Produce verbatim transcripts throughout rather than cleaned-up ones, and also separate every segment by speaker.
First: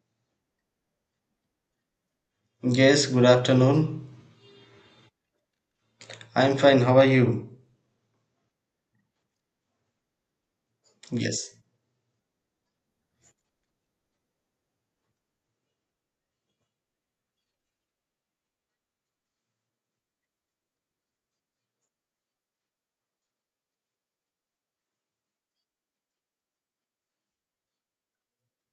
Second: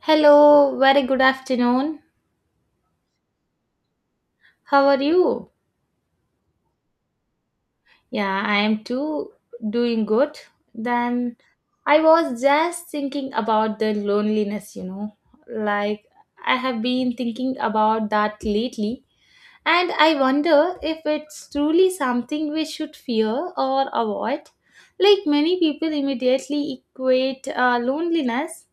Speaker 1: Hello, very good afternoon.
Speaker 2: Yes, good afternoon.
Speaker 1: How are you?
Speaker 2: I'm fine. How are you?
Speaker 1: Yeah, I am too doing good. Then
Speaker 2: Yes.
Speaker 1: I was just thinking about the loneliness, you know. Like I have been thinking about that lately, and I wonder if it's truly something we should fear or avoid. Like many people immediately equate uh, loneliness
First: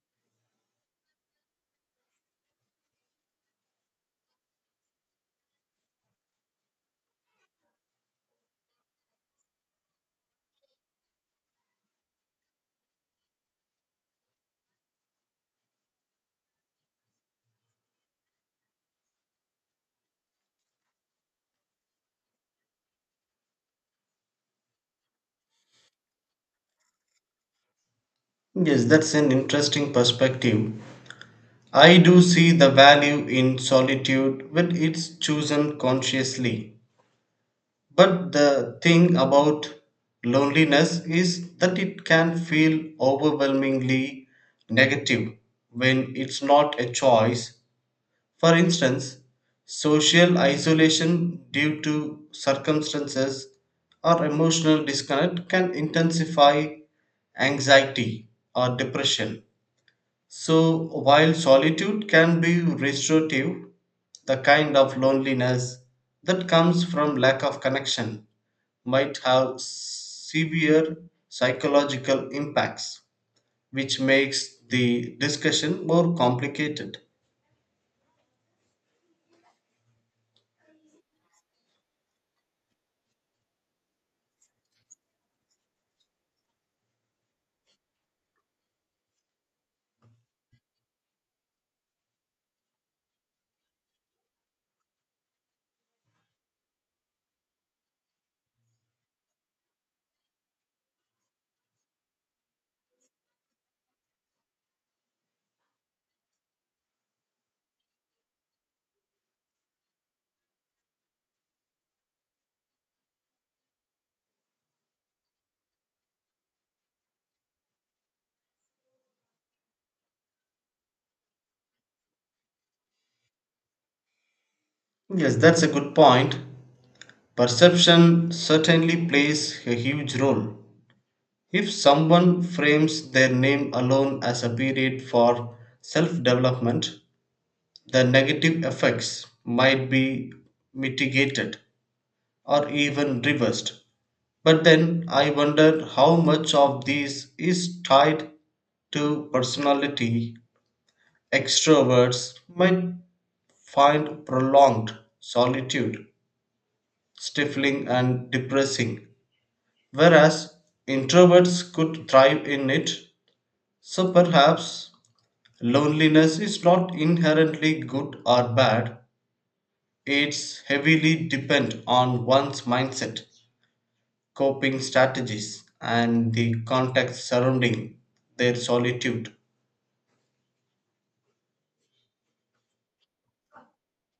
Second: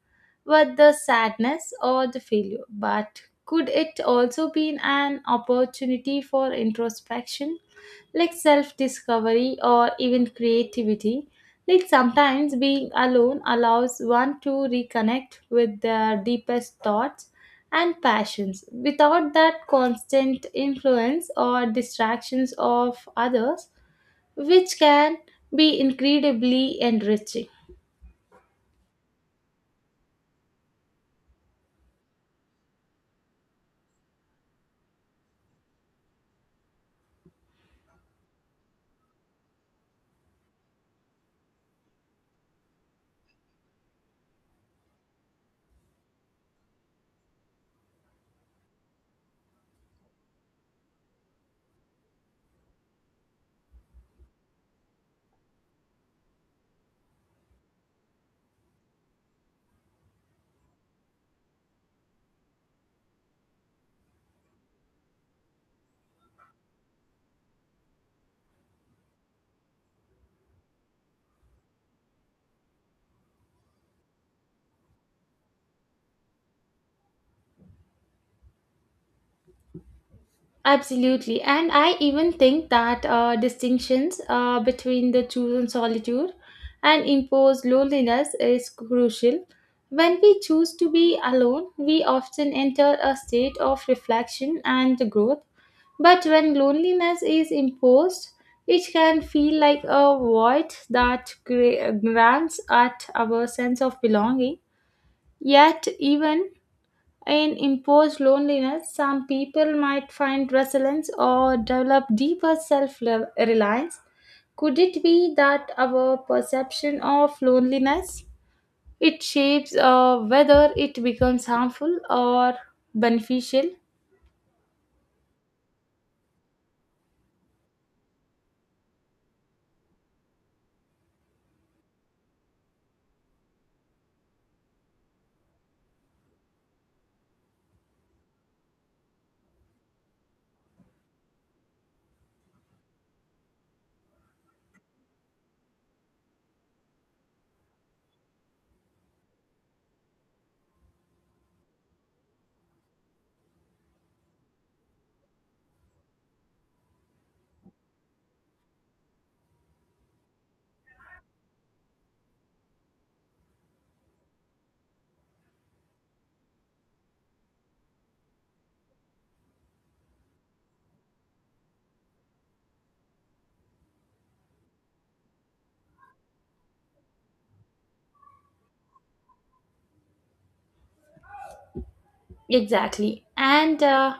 Speaker 1: with the sadness or the failure. But could it also be an opportunity for introspection, like self discovery or even creativity? Like sometimes being alone allows one to reconnect with their deepest thoughts and passions without that constant influence or distractions of others, which can be incredibly enriching.
Speaker 2: Yes, that's an interesting perspective. I do see the value in solitude when it's chosen consciously. But the thing about loneliness is that it can feel overwhelmingly negative when it's not a choice. For instance, social isolation due to circumstances or emotional disconnect can intensify anxiety or depression. So, while solitude can be restorative, the kind of loneliness that comes from lack of connection might have severe psychological impacts, which makes the discussion more complicated.
Speaker 1: Absolutely. And I even think that uh, distinctions uh, between the chosen solitude and imposed loneliness is crucial. When we choose to be alone, we often enter a state of reflection and growth. But when loneliness is imposed, it can feel like a void that gra- grants at our sense of belonging. Yet, even in imposed loneliness, some people might find resilience or develop deeper self reliance. Could it be that our perception of loneliness it shapes uh, whether it becomes harmful or beneficial?
Speaker 2: Yes, that's a good point. Perception certainly plays a huge role. If someone frames their name alone as a period for self development, the negative effects might be mitigated or even reversed. But then I wonder how much of this is tied to personality. Extroverts might find prolonged solitude stifling and depressing, whereas introverts could thrive in it. So perhaps loneliness is not inherently good or bad, it's heavily dependent on one's mindset, coping strategies, and the context surrounding their solitude.
Speaker 1: Exactly. And uh,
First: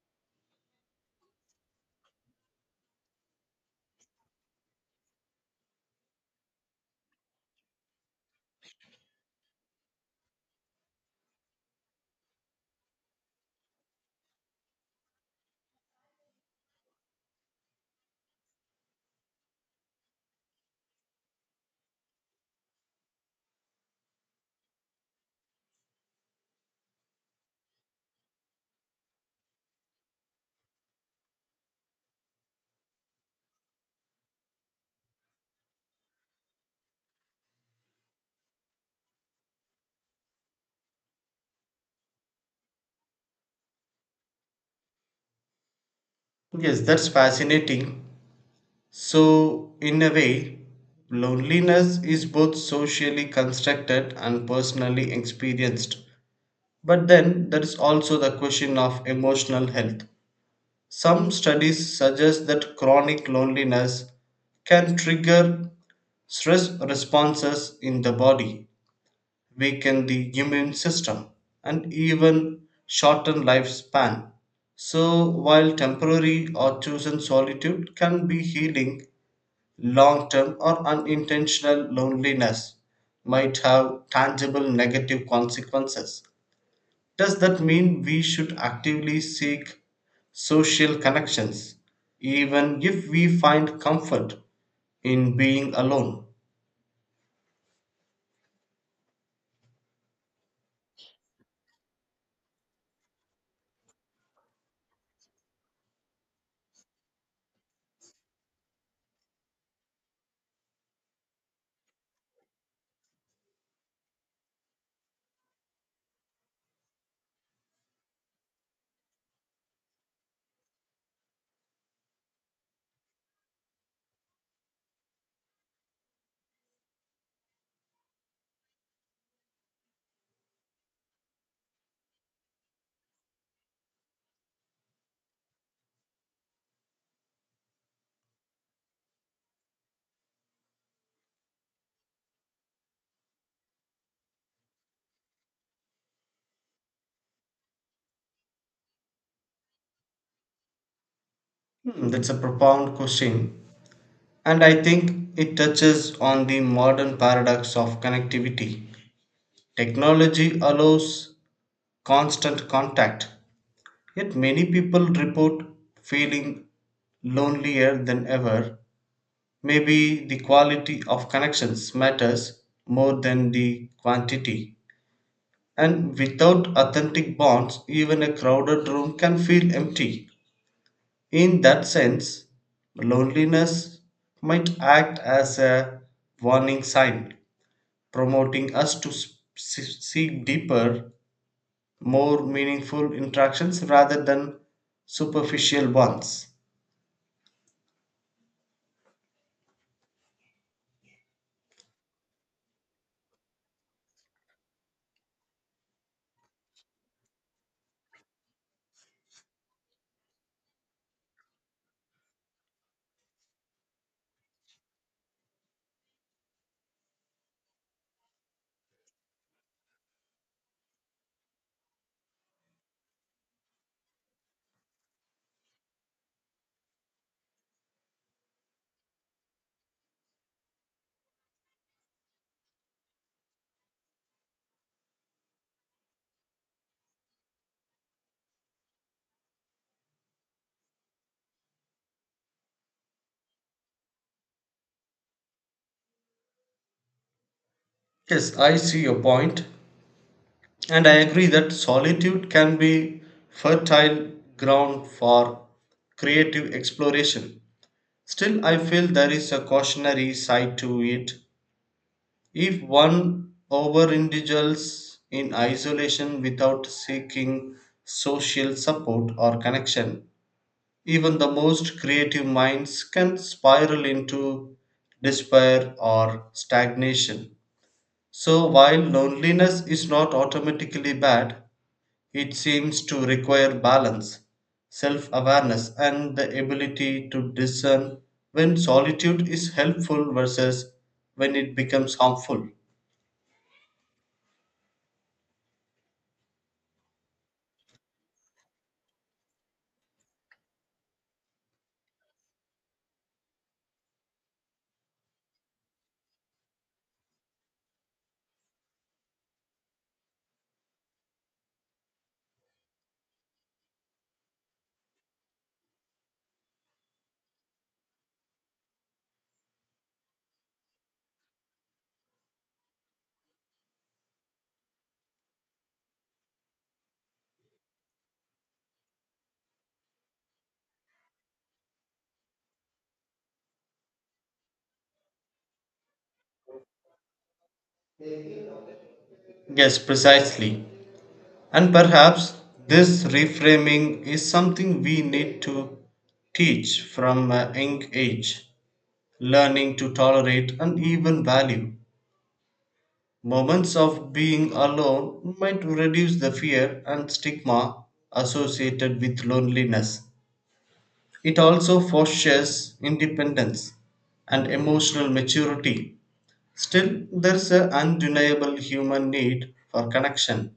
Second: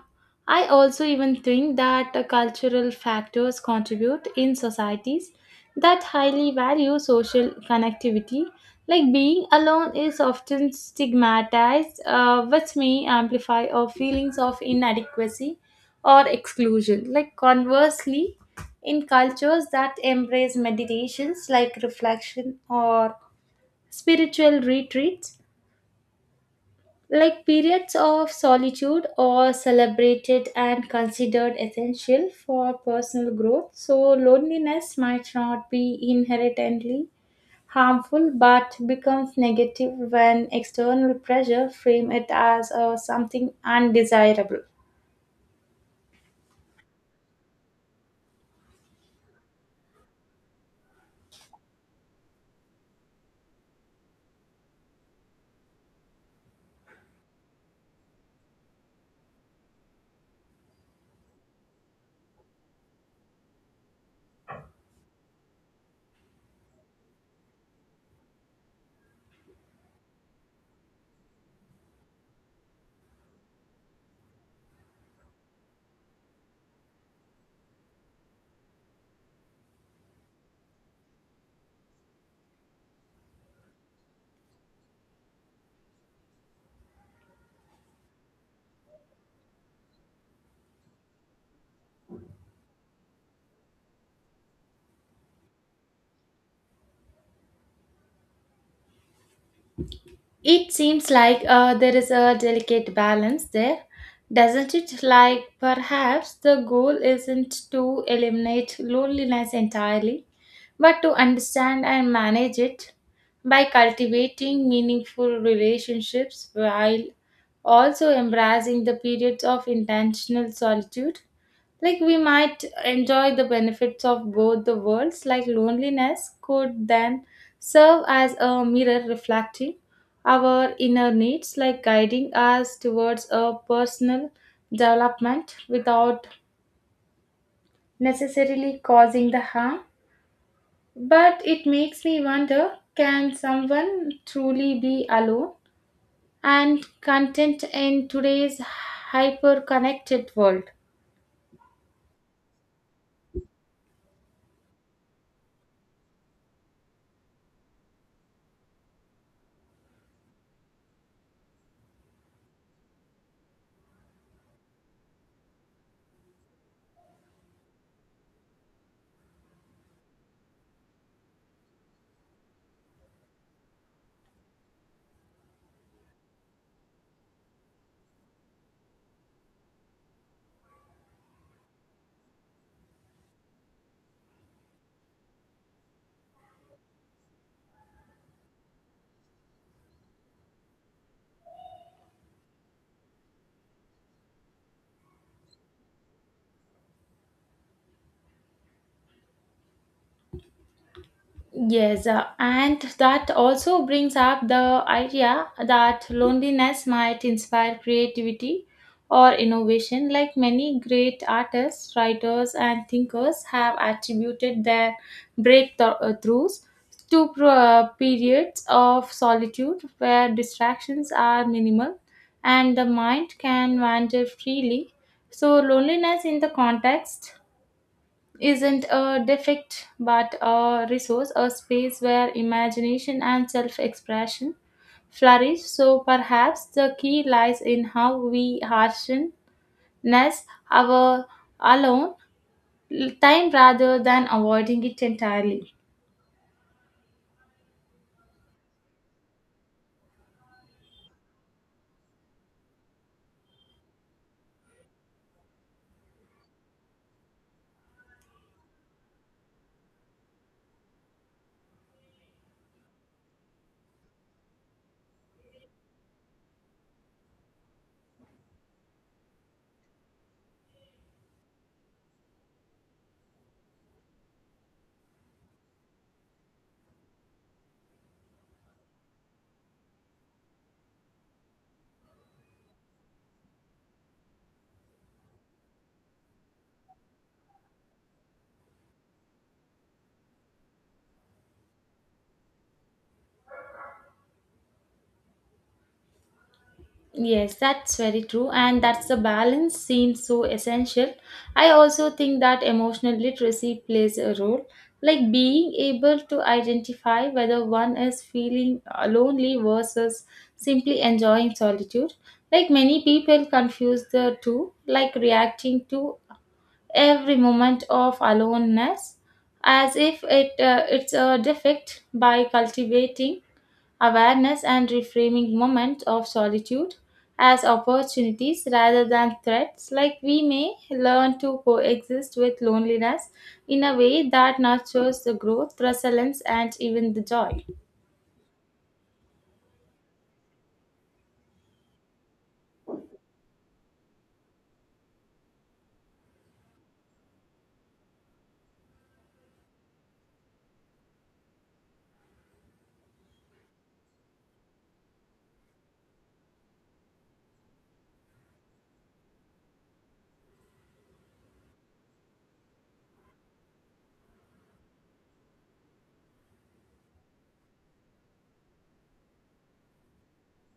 Speaker 1: I also even think that uh, cultural factors contribute in societies that highly value social connectivity. Like being alone is often stigmatized, uh, which may amplify our feelings of inadequacy or exclusion. Like conversely, in cultures that embrace meditations like reflection or spiritual retreats, like periods of solitude are celebrated and considered essential for personal growth, so loneliness might not be inherently harmful but becomes negative when external pressure frame it as uh, something undesirable.
Speaker 2: Yes, that's fascinating. So, in a way, loneliness is both socially constructed and personally experienced. But then there is also the question of emotional health. Some studies suggest that chronic loneliness can trigger stress responses in the body, weaken the immune system, and even shorten lifespan. So, while temporary or chosen solitude can be healing, long term or unintentional loneliness might have tangible negative consequences. Does that mean we should actively seek social connections, even if we find comfort in being alone?
Speaker 1: It seems like uh, there is a delicate balance there, doesn't it? Like perhaps the goal isn't to eliminate loneliness entirely, but to understand and manage it by cultivating meaningful relationships while also embracing the periods of intentional solitude. Like we might enjoy the benefits of both the worlds, like loneliness could then serve as a mirror reflecting our inner needs, like guiding us towards a personal development without necessarily causing the harm. But it makes me wonder, can someone truly be alone and content in today's hyper connected world?
Speaker 2: Hmm, that's a profound question, and I think it touches on the modern paradox of connectivity. Technology allows constant contact, yet many people report feeling lonelier than ever. Maybe the quality of connections matters more than the quantity. And without authentic bonds, even a crowded room can feel empty. In that sense, loneliness might act as a warning sign, promoting us to s- s- seek deeper, more meaningful interactions rather than superficial ones.
Speaker 1: Yes, uh, and that also brings up the idea that loneliness might inspire creativity or innovation, like many great artists, writers, and thinkers have attributed their breakthroughs to pro- uh, periods of solitude where distractions are minimal and the mind can wander freely. So, loneliness in the context isn't a defect but a resource, a space where imagination and self expression flourish. So perhaps the key lies in how we harshness our alone time rather than avoiding it entirely.
Speaker 2: Yes, I see your point, and I agree that solitude can be fertile ground for creative exploration. Still, I feel there is a cautionary side to it. If one overindulges in isolation without seeking social support or connection, even the most creative minds can spiral into despair or stagnation. So, while loneliness is not automatically bad, it seems to require balance, self awareness, and the ability to discern when solitude is helpful versus when it becomes harmful.
Speaker 1: Yes, that's very true, and that's the balance seems so essential. I also think that emotional literacy plays a role, like being able to identify whether one is feeling uh, lonely versus simply enjoying solitude. Like many people confuse the two, like reacting to every moment of aloneness as if it uh, it's a defect by cultivating awareness and reframing moments of solitude as opportunities rather than threats like we may learn to coexist with loneliness in a way that nurtures the growth resilience and even the joy.
Speaker 2: Yes, precisely. And perhaps this reframing is something we need to teach from a young age, learning to tolerate and even value. Moments of being alone might reduce the fear and stigma associated with loneliness. It also fosters independence and emotional maturity. Still, there's an undeniable human need for connection.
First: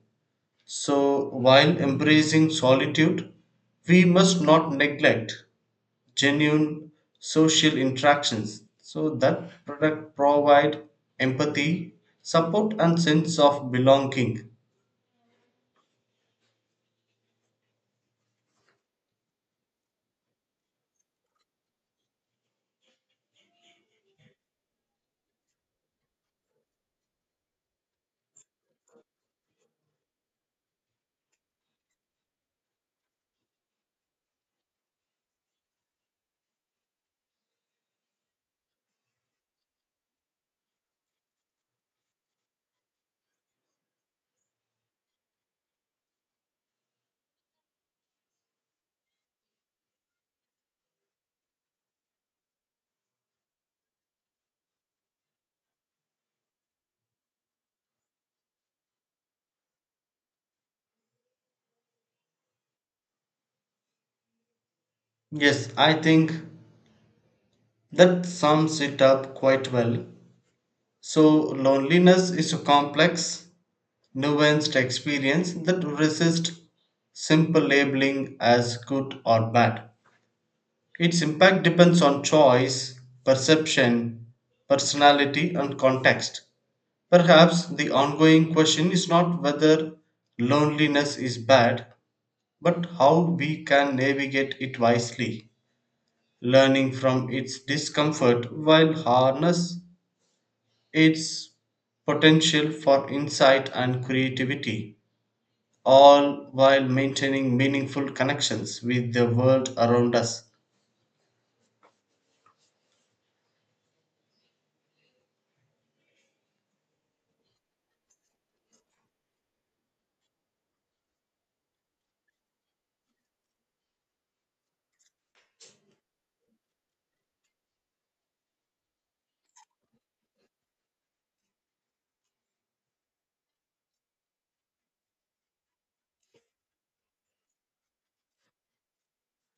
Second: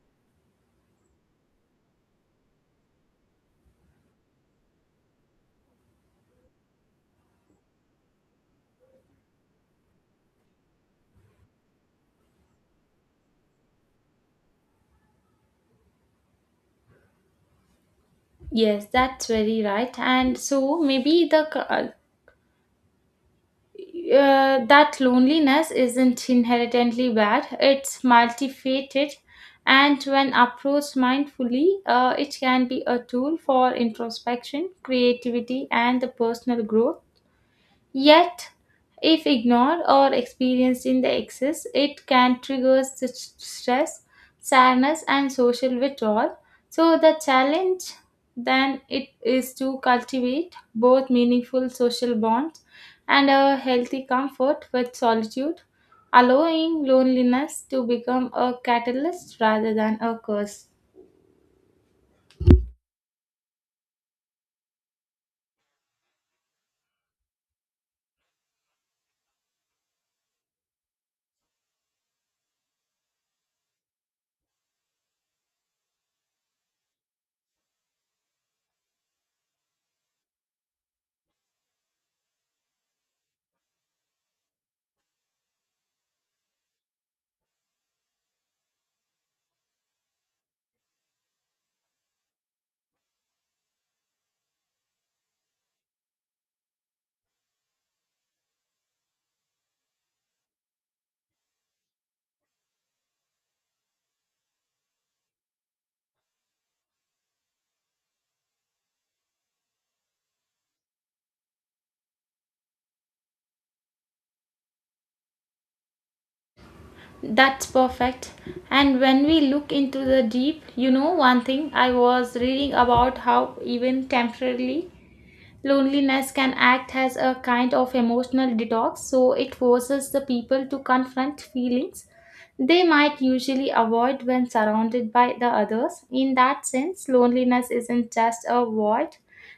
Speaker 2: So, while embracing solitude, we must not neglect genuine social interactions so that product provide empathy, support, and sense of belonging.
Speaker 1: Yes, that's very right, and so maybe the co- uh, that loneliness isn't inherently bad, it's multifaceted, and when approached mindfully, uh, it can be a tool for introspection, creativity, and the personal growth. Yet, if ignored or experienced in the excess, it can trigger st- stress, sadness, and social withdrawal. So, the challenge then it is to cultivate both meaningful social bonds and a healthy comfort with solitude, allowing loneliness to become a catalyst rather than a curse.
Speaker 2: Yes, I think that sums it up quite well. So, loneliness is a complex nuanced experience that resists simple labeling as good or bad. Its impact depends on choice, perception, personality, and context. Perhaps the ongoing question is not whether loneliness is bad, but how we can navigate it wisely, learning from its discomfort while harness its potential for insight and creativity, all while maintaining meaningful connections with the world around us.
Speaker 1: That's perfect. And when we look into the deep, you know, one thing I was reading about how even temporarily loneliness can act as a kind of emotional detox, so it forces the people to confront feelings they might usually avoid when surrounded by the others. In that sense, loneliness isn't just a void,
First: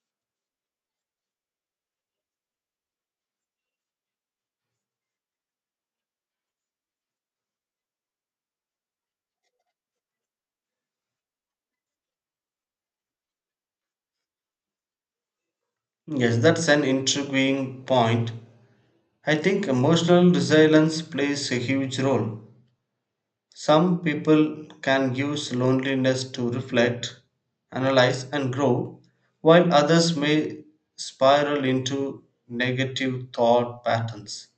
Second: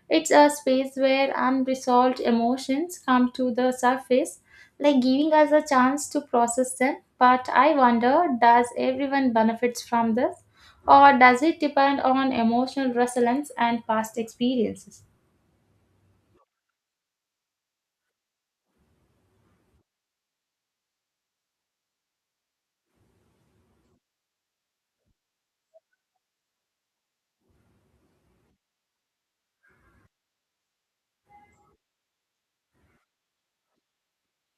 Speaker 1: it's a space where unresolved emotions come to the surface, like giving us a chance to process them. But I wonder, does everyone benefits from this, or does it depend on emotional resilience and past experiences?
Speaker 2: Yes, that's an intriguing point. I think emotional resilience plays a huge role. Some people can use loneliness to reflect, analyze, and grow, while others may spiral into negative thought patterns.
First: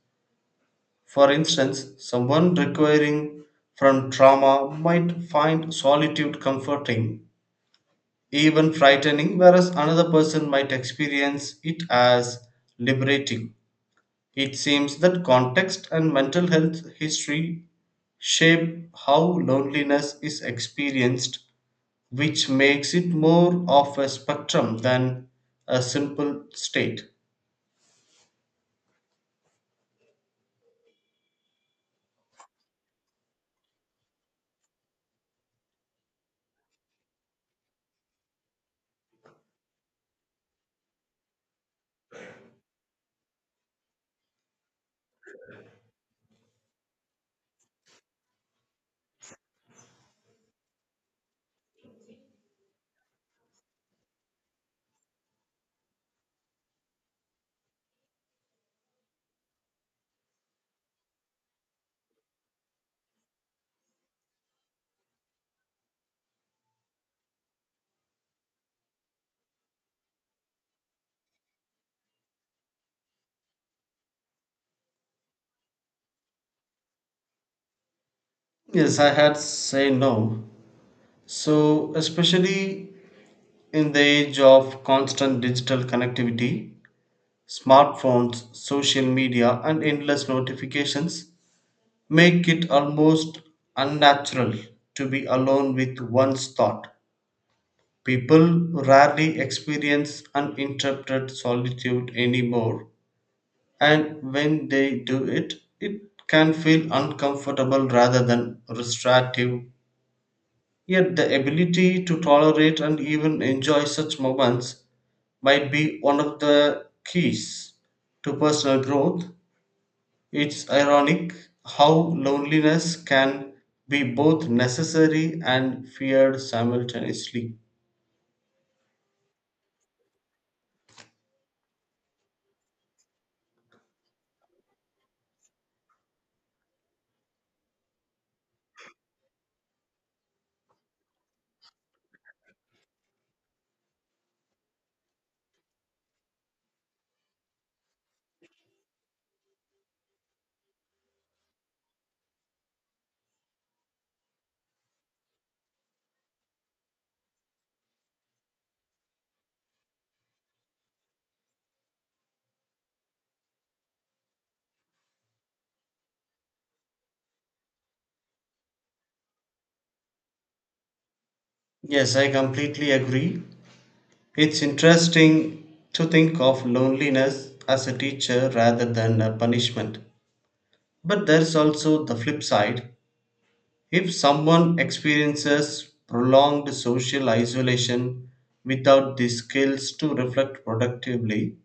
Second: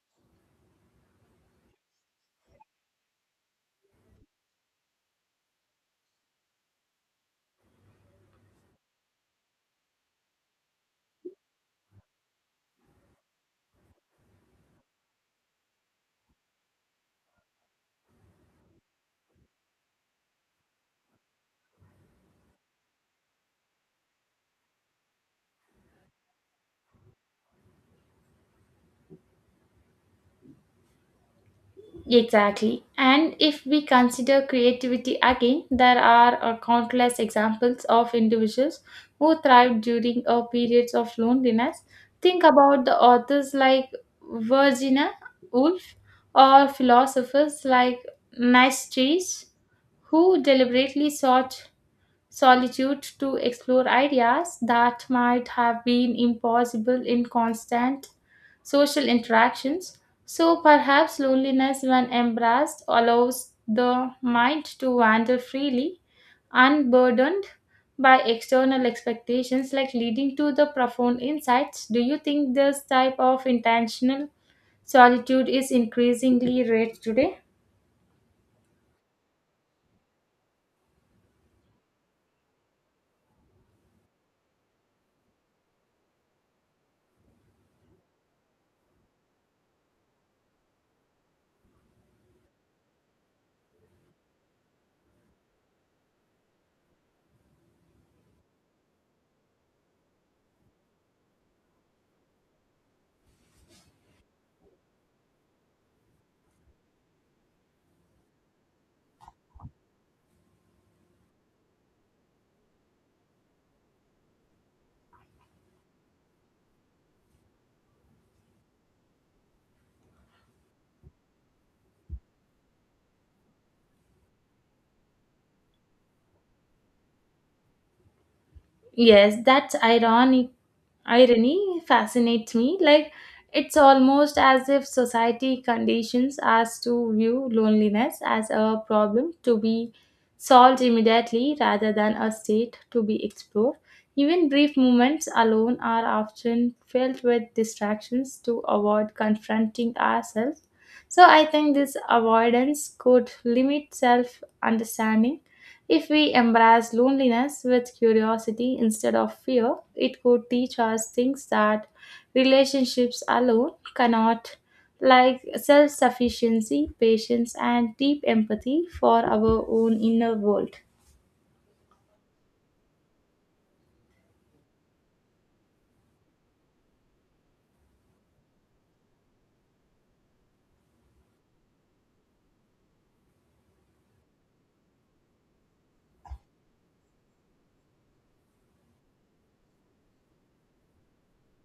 Speaker 2: For instance, someone recovering from trauma might find solitude comforting even frightening, whereas another person might experience it as liberating. It seems that context and mental health history shape how loneliness is experienced, which makes it more of a spectrum than a simple state.
Speaker 1: Exactly. And if we consider creativity again, there are uh, countless examples of individuals who thrived during uh, periods of loneliness. Think about the authors like Virginia Woolf or philosophers like Nietzsche, who deliberately sought solitude to explore ideas that might have been impossible in constant social interactions. So perhaps loneliness, when embraced, allows the mind to wander freely, unburdened by external expectations, like leading to the profound insights. Do you think this type of intentional solitude is increasingly rare today?
Speaker 2: Yes, I had say no. So, especially in the age of constant digital connectivity, smartphones, social media, and endless notifications, make it almost unnatural to be alone with one's thought. People rarely experience uninterrupted solitude anymore, and when they do it, it can feel uncomfortable rather than restorative. Yet, the ability to tolerate and even enjoy such moments might be one of the keys to personal growth. It's ironic how loneliness can be both necessary and feared simultaneously.
Speaker 1: Yes, that's ironic. Irony fascinates me. Like, it's almost as if society conditions us to view loneliness as a problem to be solved immediately rather than a state to be explored. Even brief moments alone are often filled with distractions to avoid confronting ourselves. So, I think this avoidance could limit self understanding. If we embrace loneliness with curiosity instead of fear, it could teach us things that relationships alone cannot, like self sufficiency, patience, and deep empathy for our own inner world.
Speaker 2: Yes, I completely agree. It's interesting to think of loneliness as a teacher rather than a punishment. But there's also the flip side. If someone experiences prolonged social isolation without the skills to reflect productively,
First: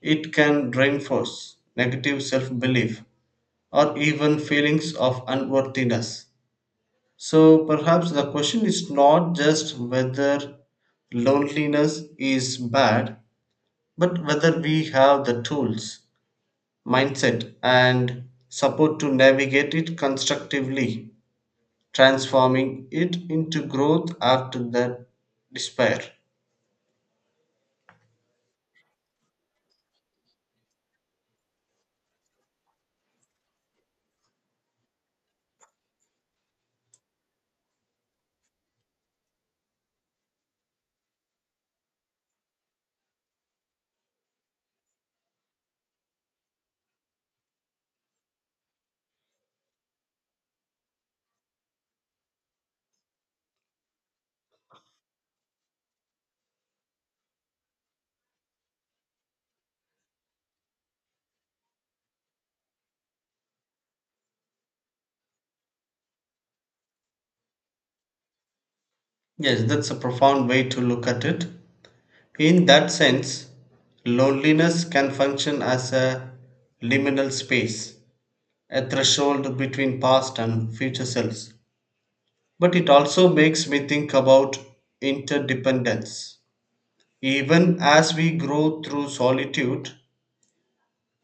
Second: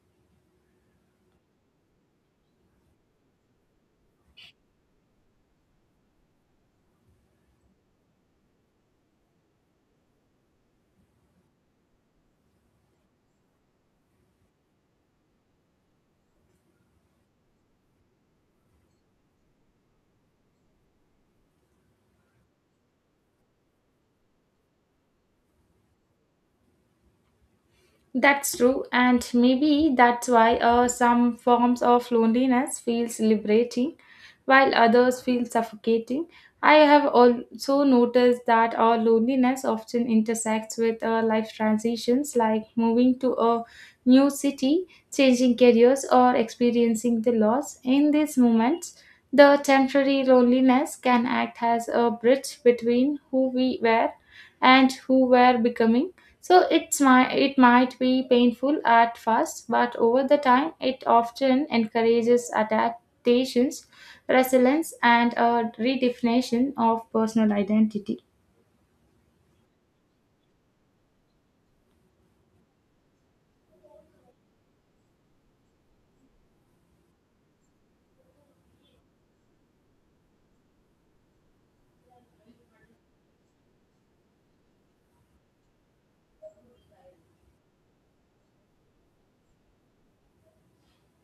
Speaker 2: it can reinforce negative self belief or even feelings of unworthiness. So perhaps the question is not just whether loneliness is bad, but whether we have the tools, mindset, and support to navigate it constructively, transforming it into growth after the despair.
Speaker 1: That's true, and maybe that's why uh, some forms of loneliness feels liberating, while others feel suffocating. I have also noticed that our loneliness often intersects with our life transitions, like moving to a new city, changing careers, or experiencing the loss. In these moments, the temporary loneliness can act as a bridge between who we were and who we're becoming, so it's my, it might be painful at first, but over the time, it often encourages adaptations, resilience, and a redefinition of personal identity.
Speaker 2: Yes, that's a profound way to look at it. In that sense, loneliness can function as a liminal space, a threshold between past and future selves. But it also makes me think about interdependence. Even as we grow through solitude,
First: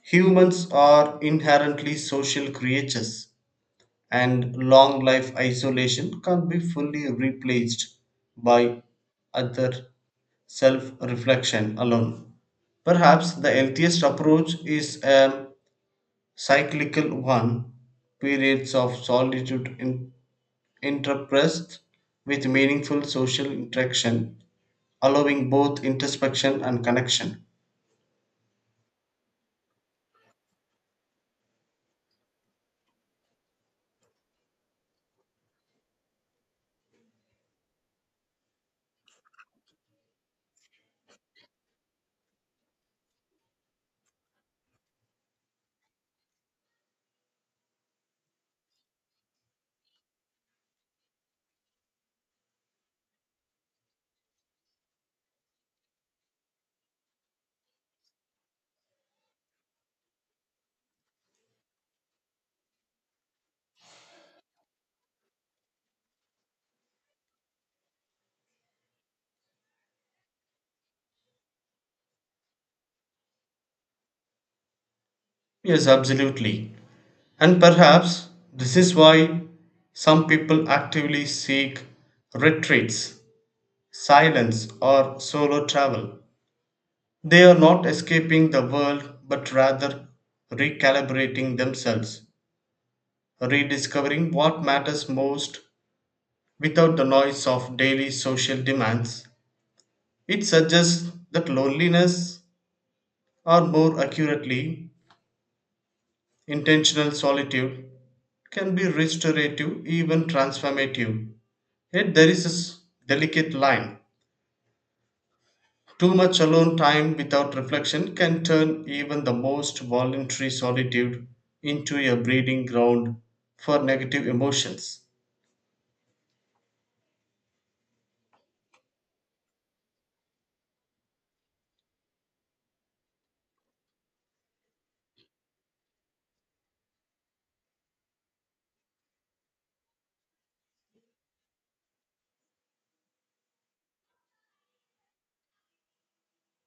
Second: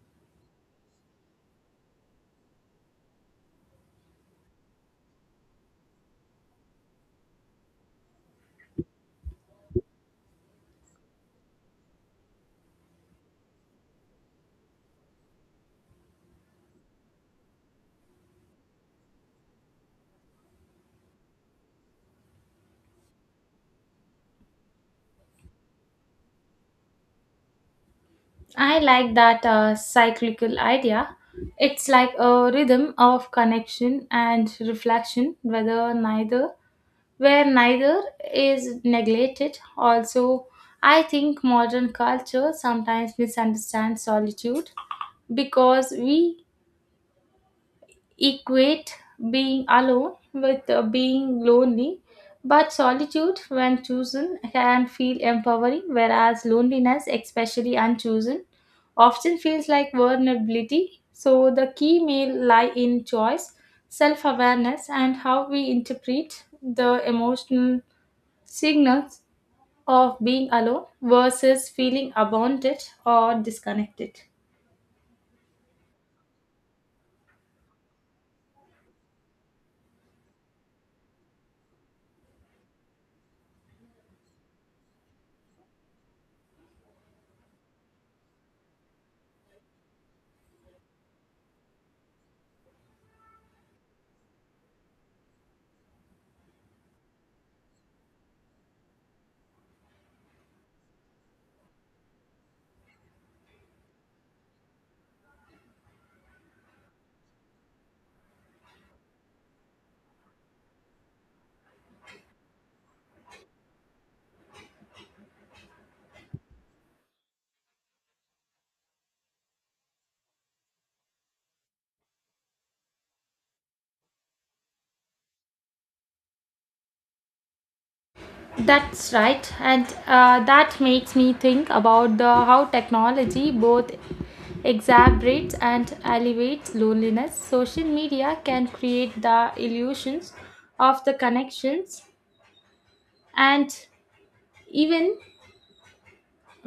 Speaker 2: humans are inherently social creatures, and long life isolation can't be fully replaced by other self reflection alone. Perhaps the healthiest approach is a cyclical one, periods of solitude in interpressed with meaningful social interaction, allowing both introspection and connection.
Speaker 1: I like that uh, cyclical idea. It's like a rhythm of connection and reflection, whether neither where neither is neglected. Also, I think modern culture sometimes misunderstands solitude because we equate being alone with uh, being lonely, but solitude, when chosen, can feel empowering, whereas loneliness, especially unchosen, often feels like vulnerability. So, the key may lie in choice, self awareness, and how we interpret the emotional signals of being alone versus feeling abandoned or disconnected.
Speaker 2: Yes, absolutely. And perhaps this is why some people actively seek retreats, silence, or solo travel. They are not escaping the world but rather recalibrating themselves, rediscovering what matters most without the noise of daily social demands. It suggests that loneliness, or more accurately, intentional solitude, can be restorative, even transformative. Yet there is a s- delicate line. Too much alone time without reflection can turn even the most voluntary solitude into a breeding ground for negative emotions.
Speaker 1: That's right, and uh, that makes me think about the how technology both exacerbates and alleviates loneliness. Social media can create the illusions of the connections and even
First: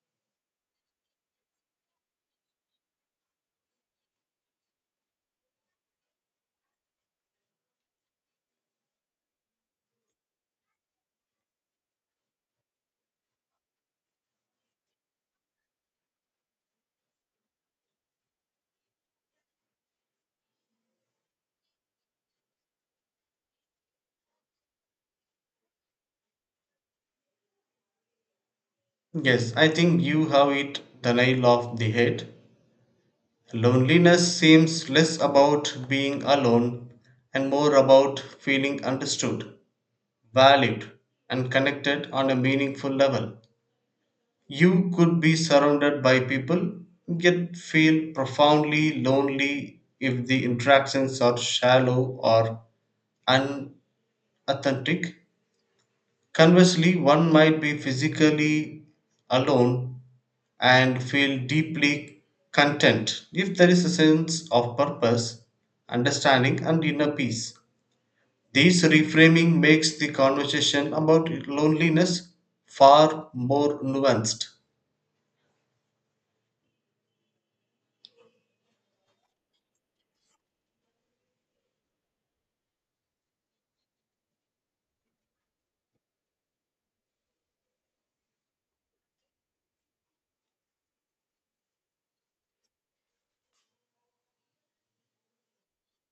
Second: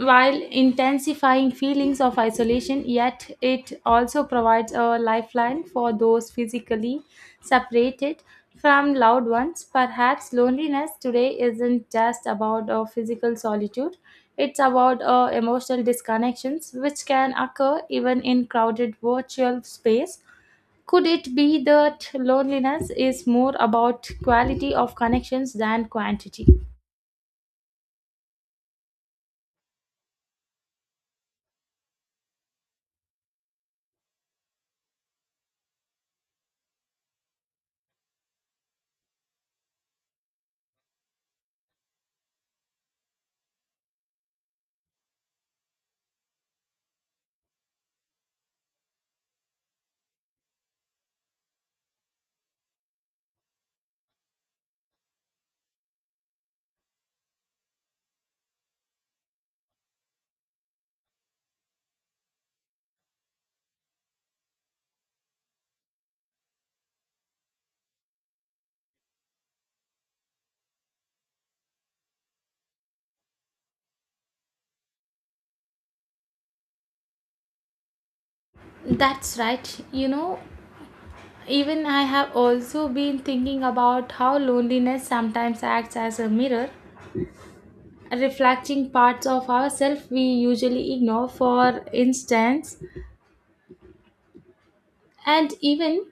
Speaker 1: while intensifying feelings of isolation, yet it also provides a lifeline for those physically separated from loved ones. Perhaps loneliness today isn't just about a physical solitude, it's about uh, emotional disconnections which can occur even in crowded virtual space. Could it be that loneliness is more about quality of connections than quantity?
Speaker 2: Yes, I think you have it the nail of the head. Loneliness seems less about being alone and more about feeling understood, valued, and connected on a meaningful level. You could be surrounded by people, yet feel profoundly lonely if the interactions are shallow or unauthentic. Conversely, one might be physically alone and feel deeply content if there is a sense of purpose, understanding, and inner peace. This reframing makes the conversation about loneliness far more nuanced.
Speaker 1: That's right. You know, even I have also been thinking about how loneliness sometimes acts as a mirror, reflecting parts of ourselves we usually ignore. For instance, and even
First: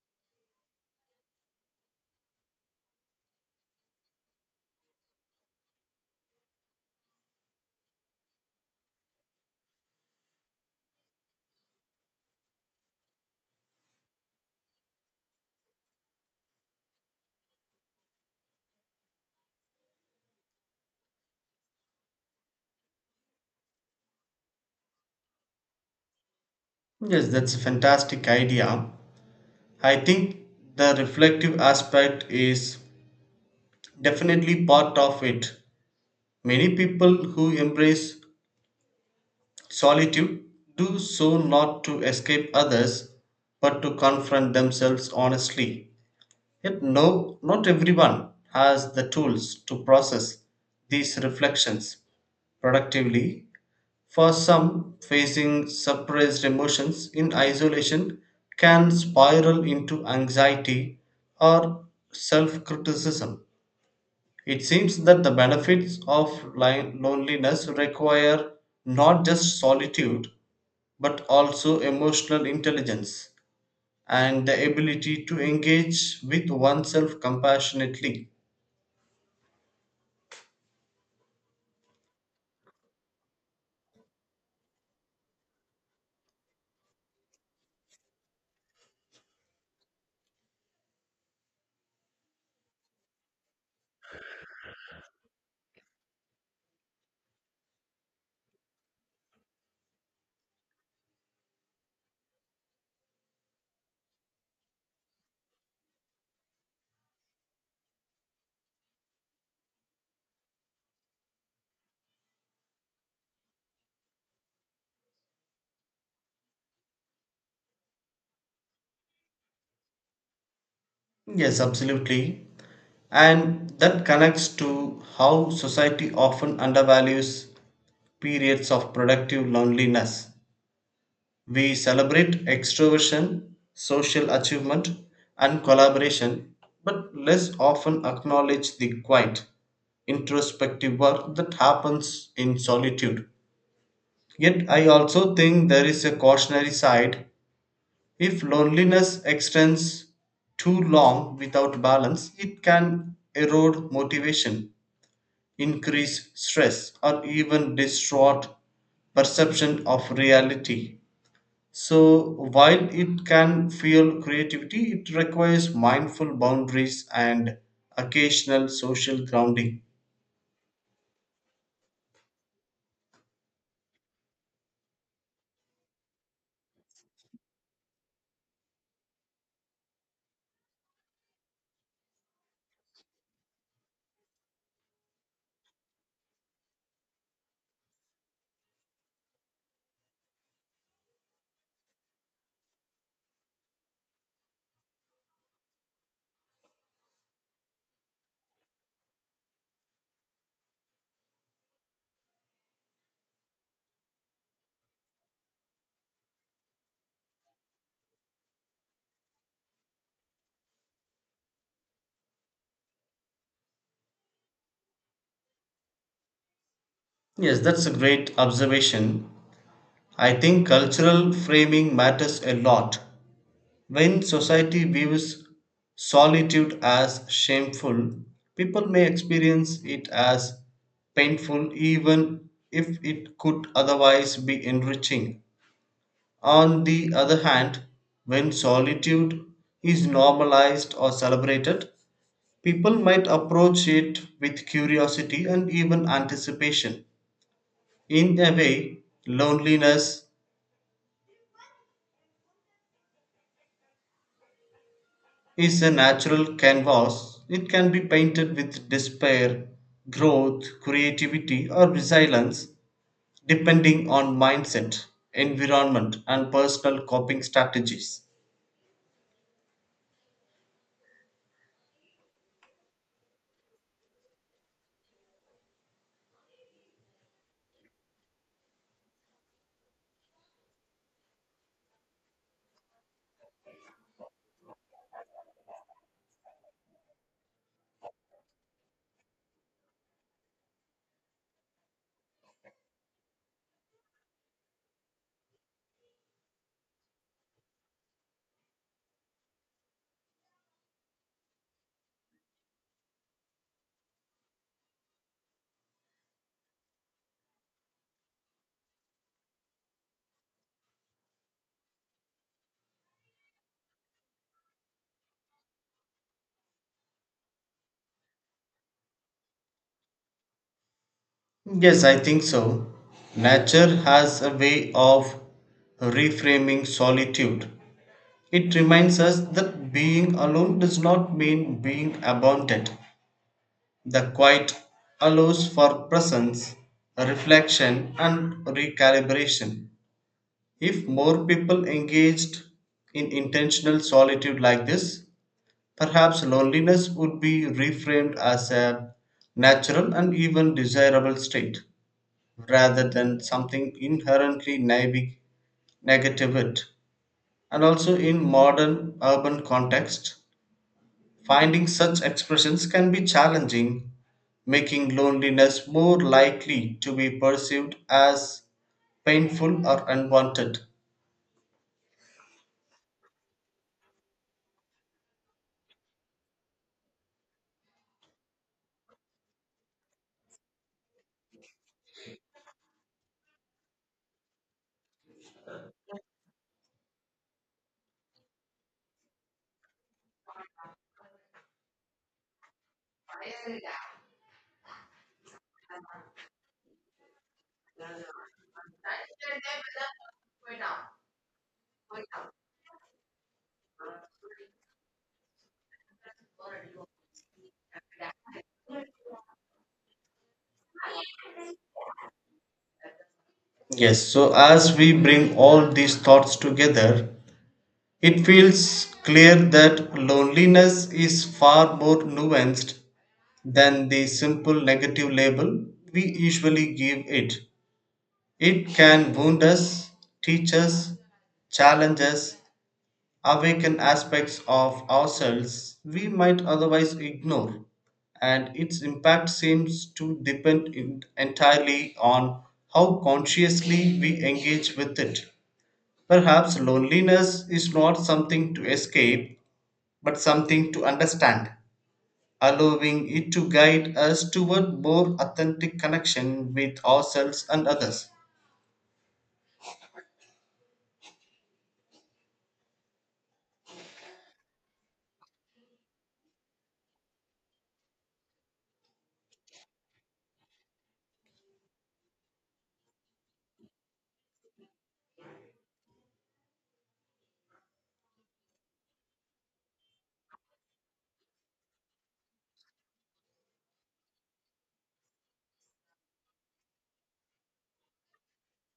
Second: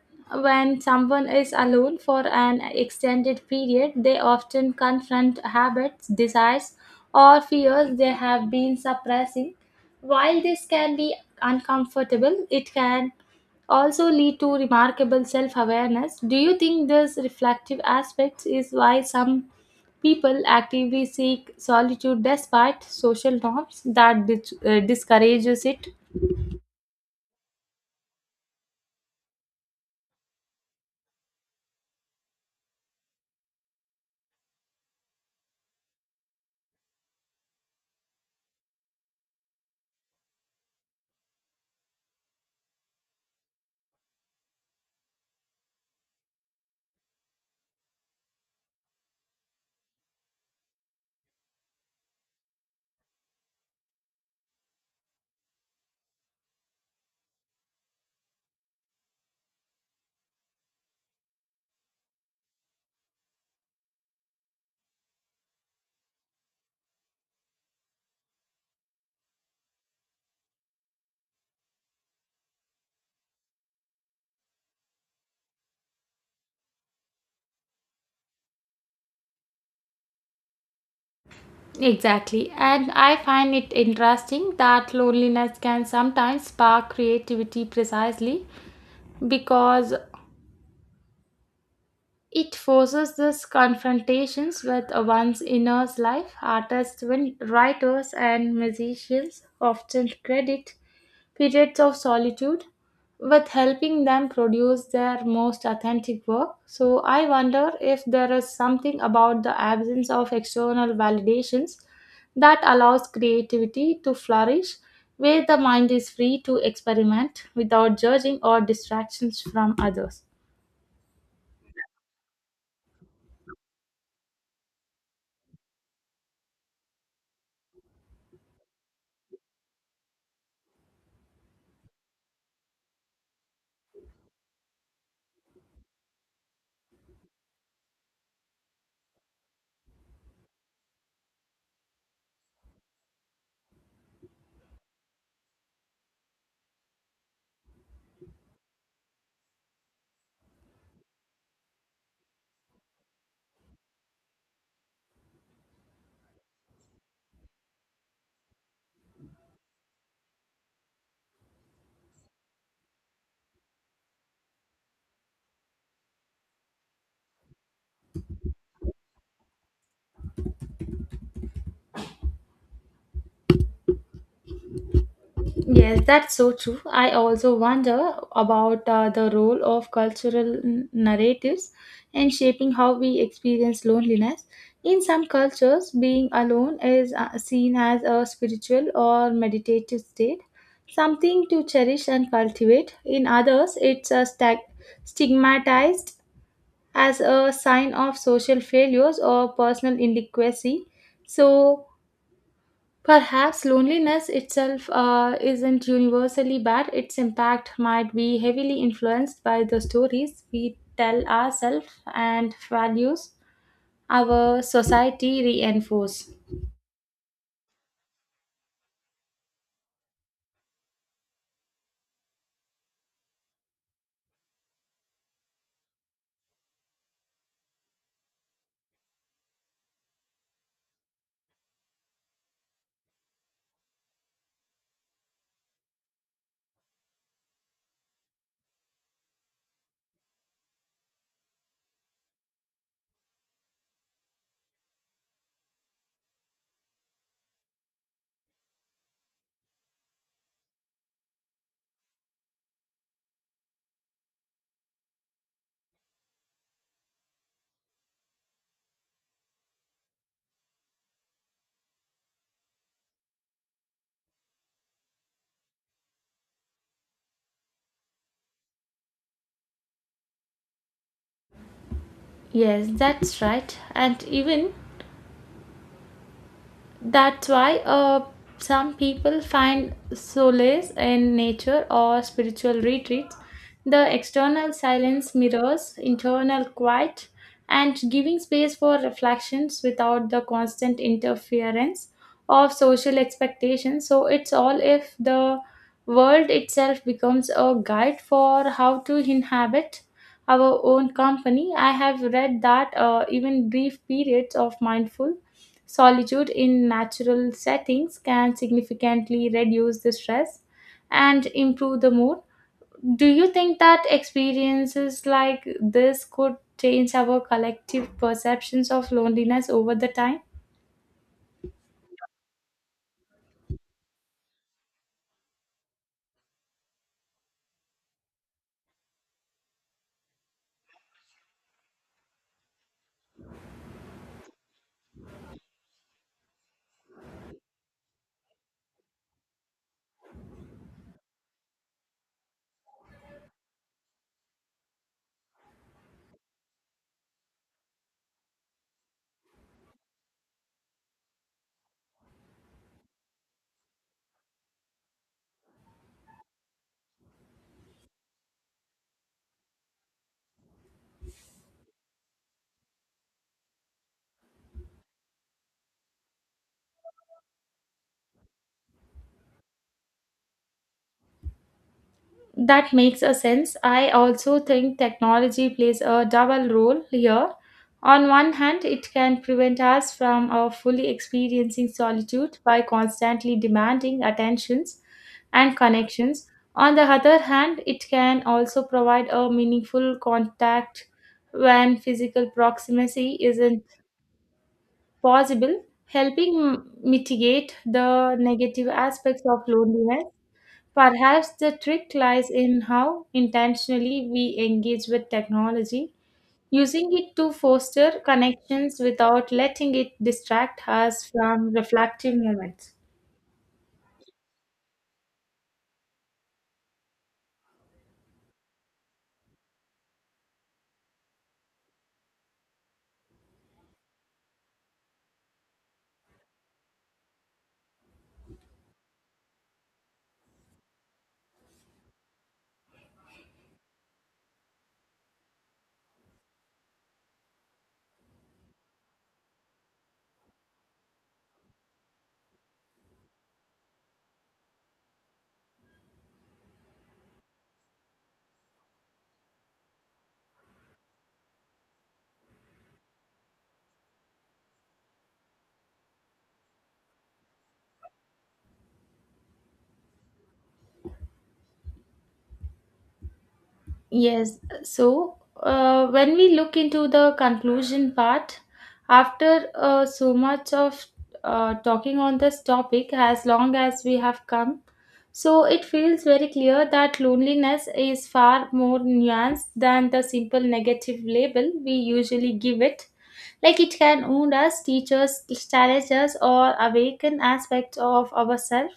Speaker 1: when someone is alone for an extended period, they often confront habits, desires, or fears they have been suppressing. While this can be uncomfortable, it can also lead to remarkable self awareness. Do you think this reflective aspect is why some people actively seek solitude despite social norms that dis- uh, discourages it?
Speaker 2: Yes, that's a fantastic idea. I think the reflective aspect is definitely part of it. Many people who embrace solitude do so not to escape others but to confront themselves honestly. Yet, no, not everyone has the tools to process these reflections productively. For some, facing suppressed emotions in isolation can spiral into anxiety or self criticism. It seems that the benefits of li- loneliness require not just solitude but also emotional intelligence and the ability to engage with oneself compassionately.
Speaker 1: Exactly. And I find it interesting that loneliness can sometimes spark creativity precisely because it forces these confrontations with one's inner life. Artists, win- writers, and musicians often credit periods of solitude with helping them produce their most authentic work. So, I wonder if there is something about the absence of external validations that allows creativity to flourish, where the mind is free to experiment without judging or distractions from others.
Speaker 2: Yes, absolutely. And that connects to how society often undervalues periods of productive loneliness. We celebrate extroversion, social achievement, and collaboration, but less often acknowledge the quiet, introspective work that happens in solitude. Yet, I also think there is a cautionary side. If loneliness extends too long without balance, it can erode motivation, increase stress, or even distort perception of reality. So, while it can fuel creativity, it requires mindful boundaries and occasional social grounding.
Speaker 1: Yes, that's so true. I also wonder about uh, the role of cultural n- narratives in shaping how we experience loneliness. In some cultures, being alone is uh, seen as a spiritual or meditative state, something to cherish and cultivate. In others, it's uh, stag stigmatized as a sign of social failures or personal inadequacy. So, perhaps loneliness itself uh, isn't universally bad, its impact might be heavily influenced by the stories we tell ourselves and values our society reinforce.
Speaker 2: Yes, that's a great observation. I think cultural framing matters a lot. When society views solitude as shameful, people may experience it as painful even if it could otherwise be enriching. On the other hand, when solitude is normalized or celebrated, people might approach it with curiosity and even anticipation. In a way, loneliness is a natural canvas. It can be painted with despair, growth, creativity, or resilience, depending on mindset, environment, and personal coping strategies.
Speaker 1: Yes, that's right. And even, that's why uh, some people find solace in nature or spiritual retreats. The external silence mirrors internal quiet and giving space for reflections without the constant interference of social expectations. So it's all if the world itself becomes a guide for how to inhabit our own company. I have read that uh, even brief periods of mindful solitude in natural settings can significantly reduce the stress and improve the mood. Do you think that experiences like this could change our collective perceptions of loneliness over the time?
Speaker 2: Yes, I think so. Nature has a way of reframing solitude. It reminds us that being alone does not mean being abandoned. The quiet allows for presence, reflection, and recalibration. If more people engaged in intentional solitude like this, perhaps loneliness would be reframed as a natural and even desirable state rather than something inherently neg- negative it. And also in modern urban context, finding such expressions can be challenging, making loneliness more likely to be perceived as painful or unwanted.
Speaker 1: That makes a sense. I also think technology plays a double role here. On one hand, it can prevent us from uh, fully experiencing solitude by constantly demanding attentions and connections. On the other hand, it can also provide a meaningful contact when physical proximity isn't possible, helping m- mitigate the negative aspects of loneliness. Perhaps the trick lies in how intentionally we engage with technology, using it to foster connections without letting it distract us from reflective moments.
Speaker 2: Yes, so as we bring all these thoughts together, it feels clear that loneliness is far more nuanced than the simple negative label we usually give it. It can wound us, teach us, challenge us, awaken aspects of ourselves we might otherwise ignore, and its impact seems to depend en- entirely on how consciously we engage with it. Perhaps loneliness is not something to escape, but something to understand, allowing it to guide us toward more authentic connection with ourselves and others.
Speaker 1: Yes, so uh, when we look into the conclusion part, after uh, so much of uh, talking on this topic, as long as we have come, so it feels very clear that loneliness is far more nuanced than the simple negative label we usually give it. Like it can wound us, teach us, challenge us, or awaken aspects of ourselves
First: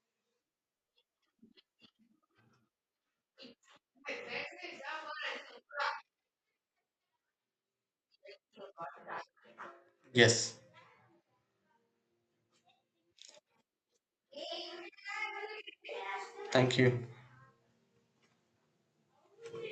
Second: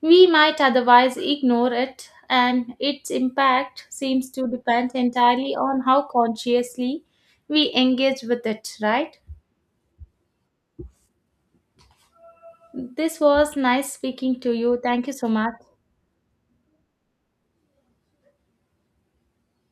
Speaker 1: we might otherwise ignore it, and its impact seems to depend entirely on how consciously we engage with it, right?
Speaker 2: Yes,
Speaker 1: This was nice speaking to you. Thank you so much.
Speaker 2: thank you.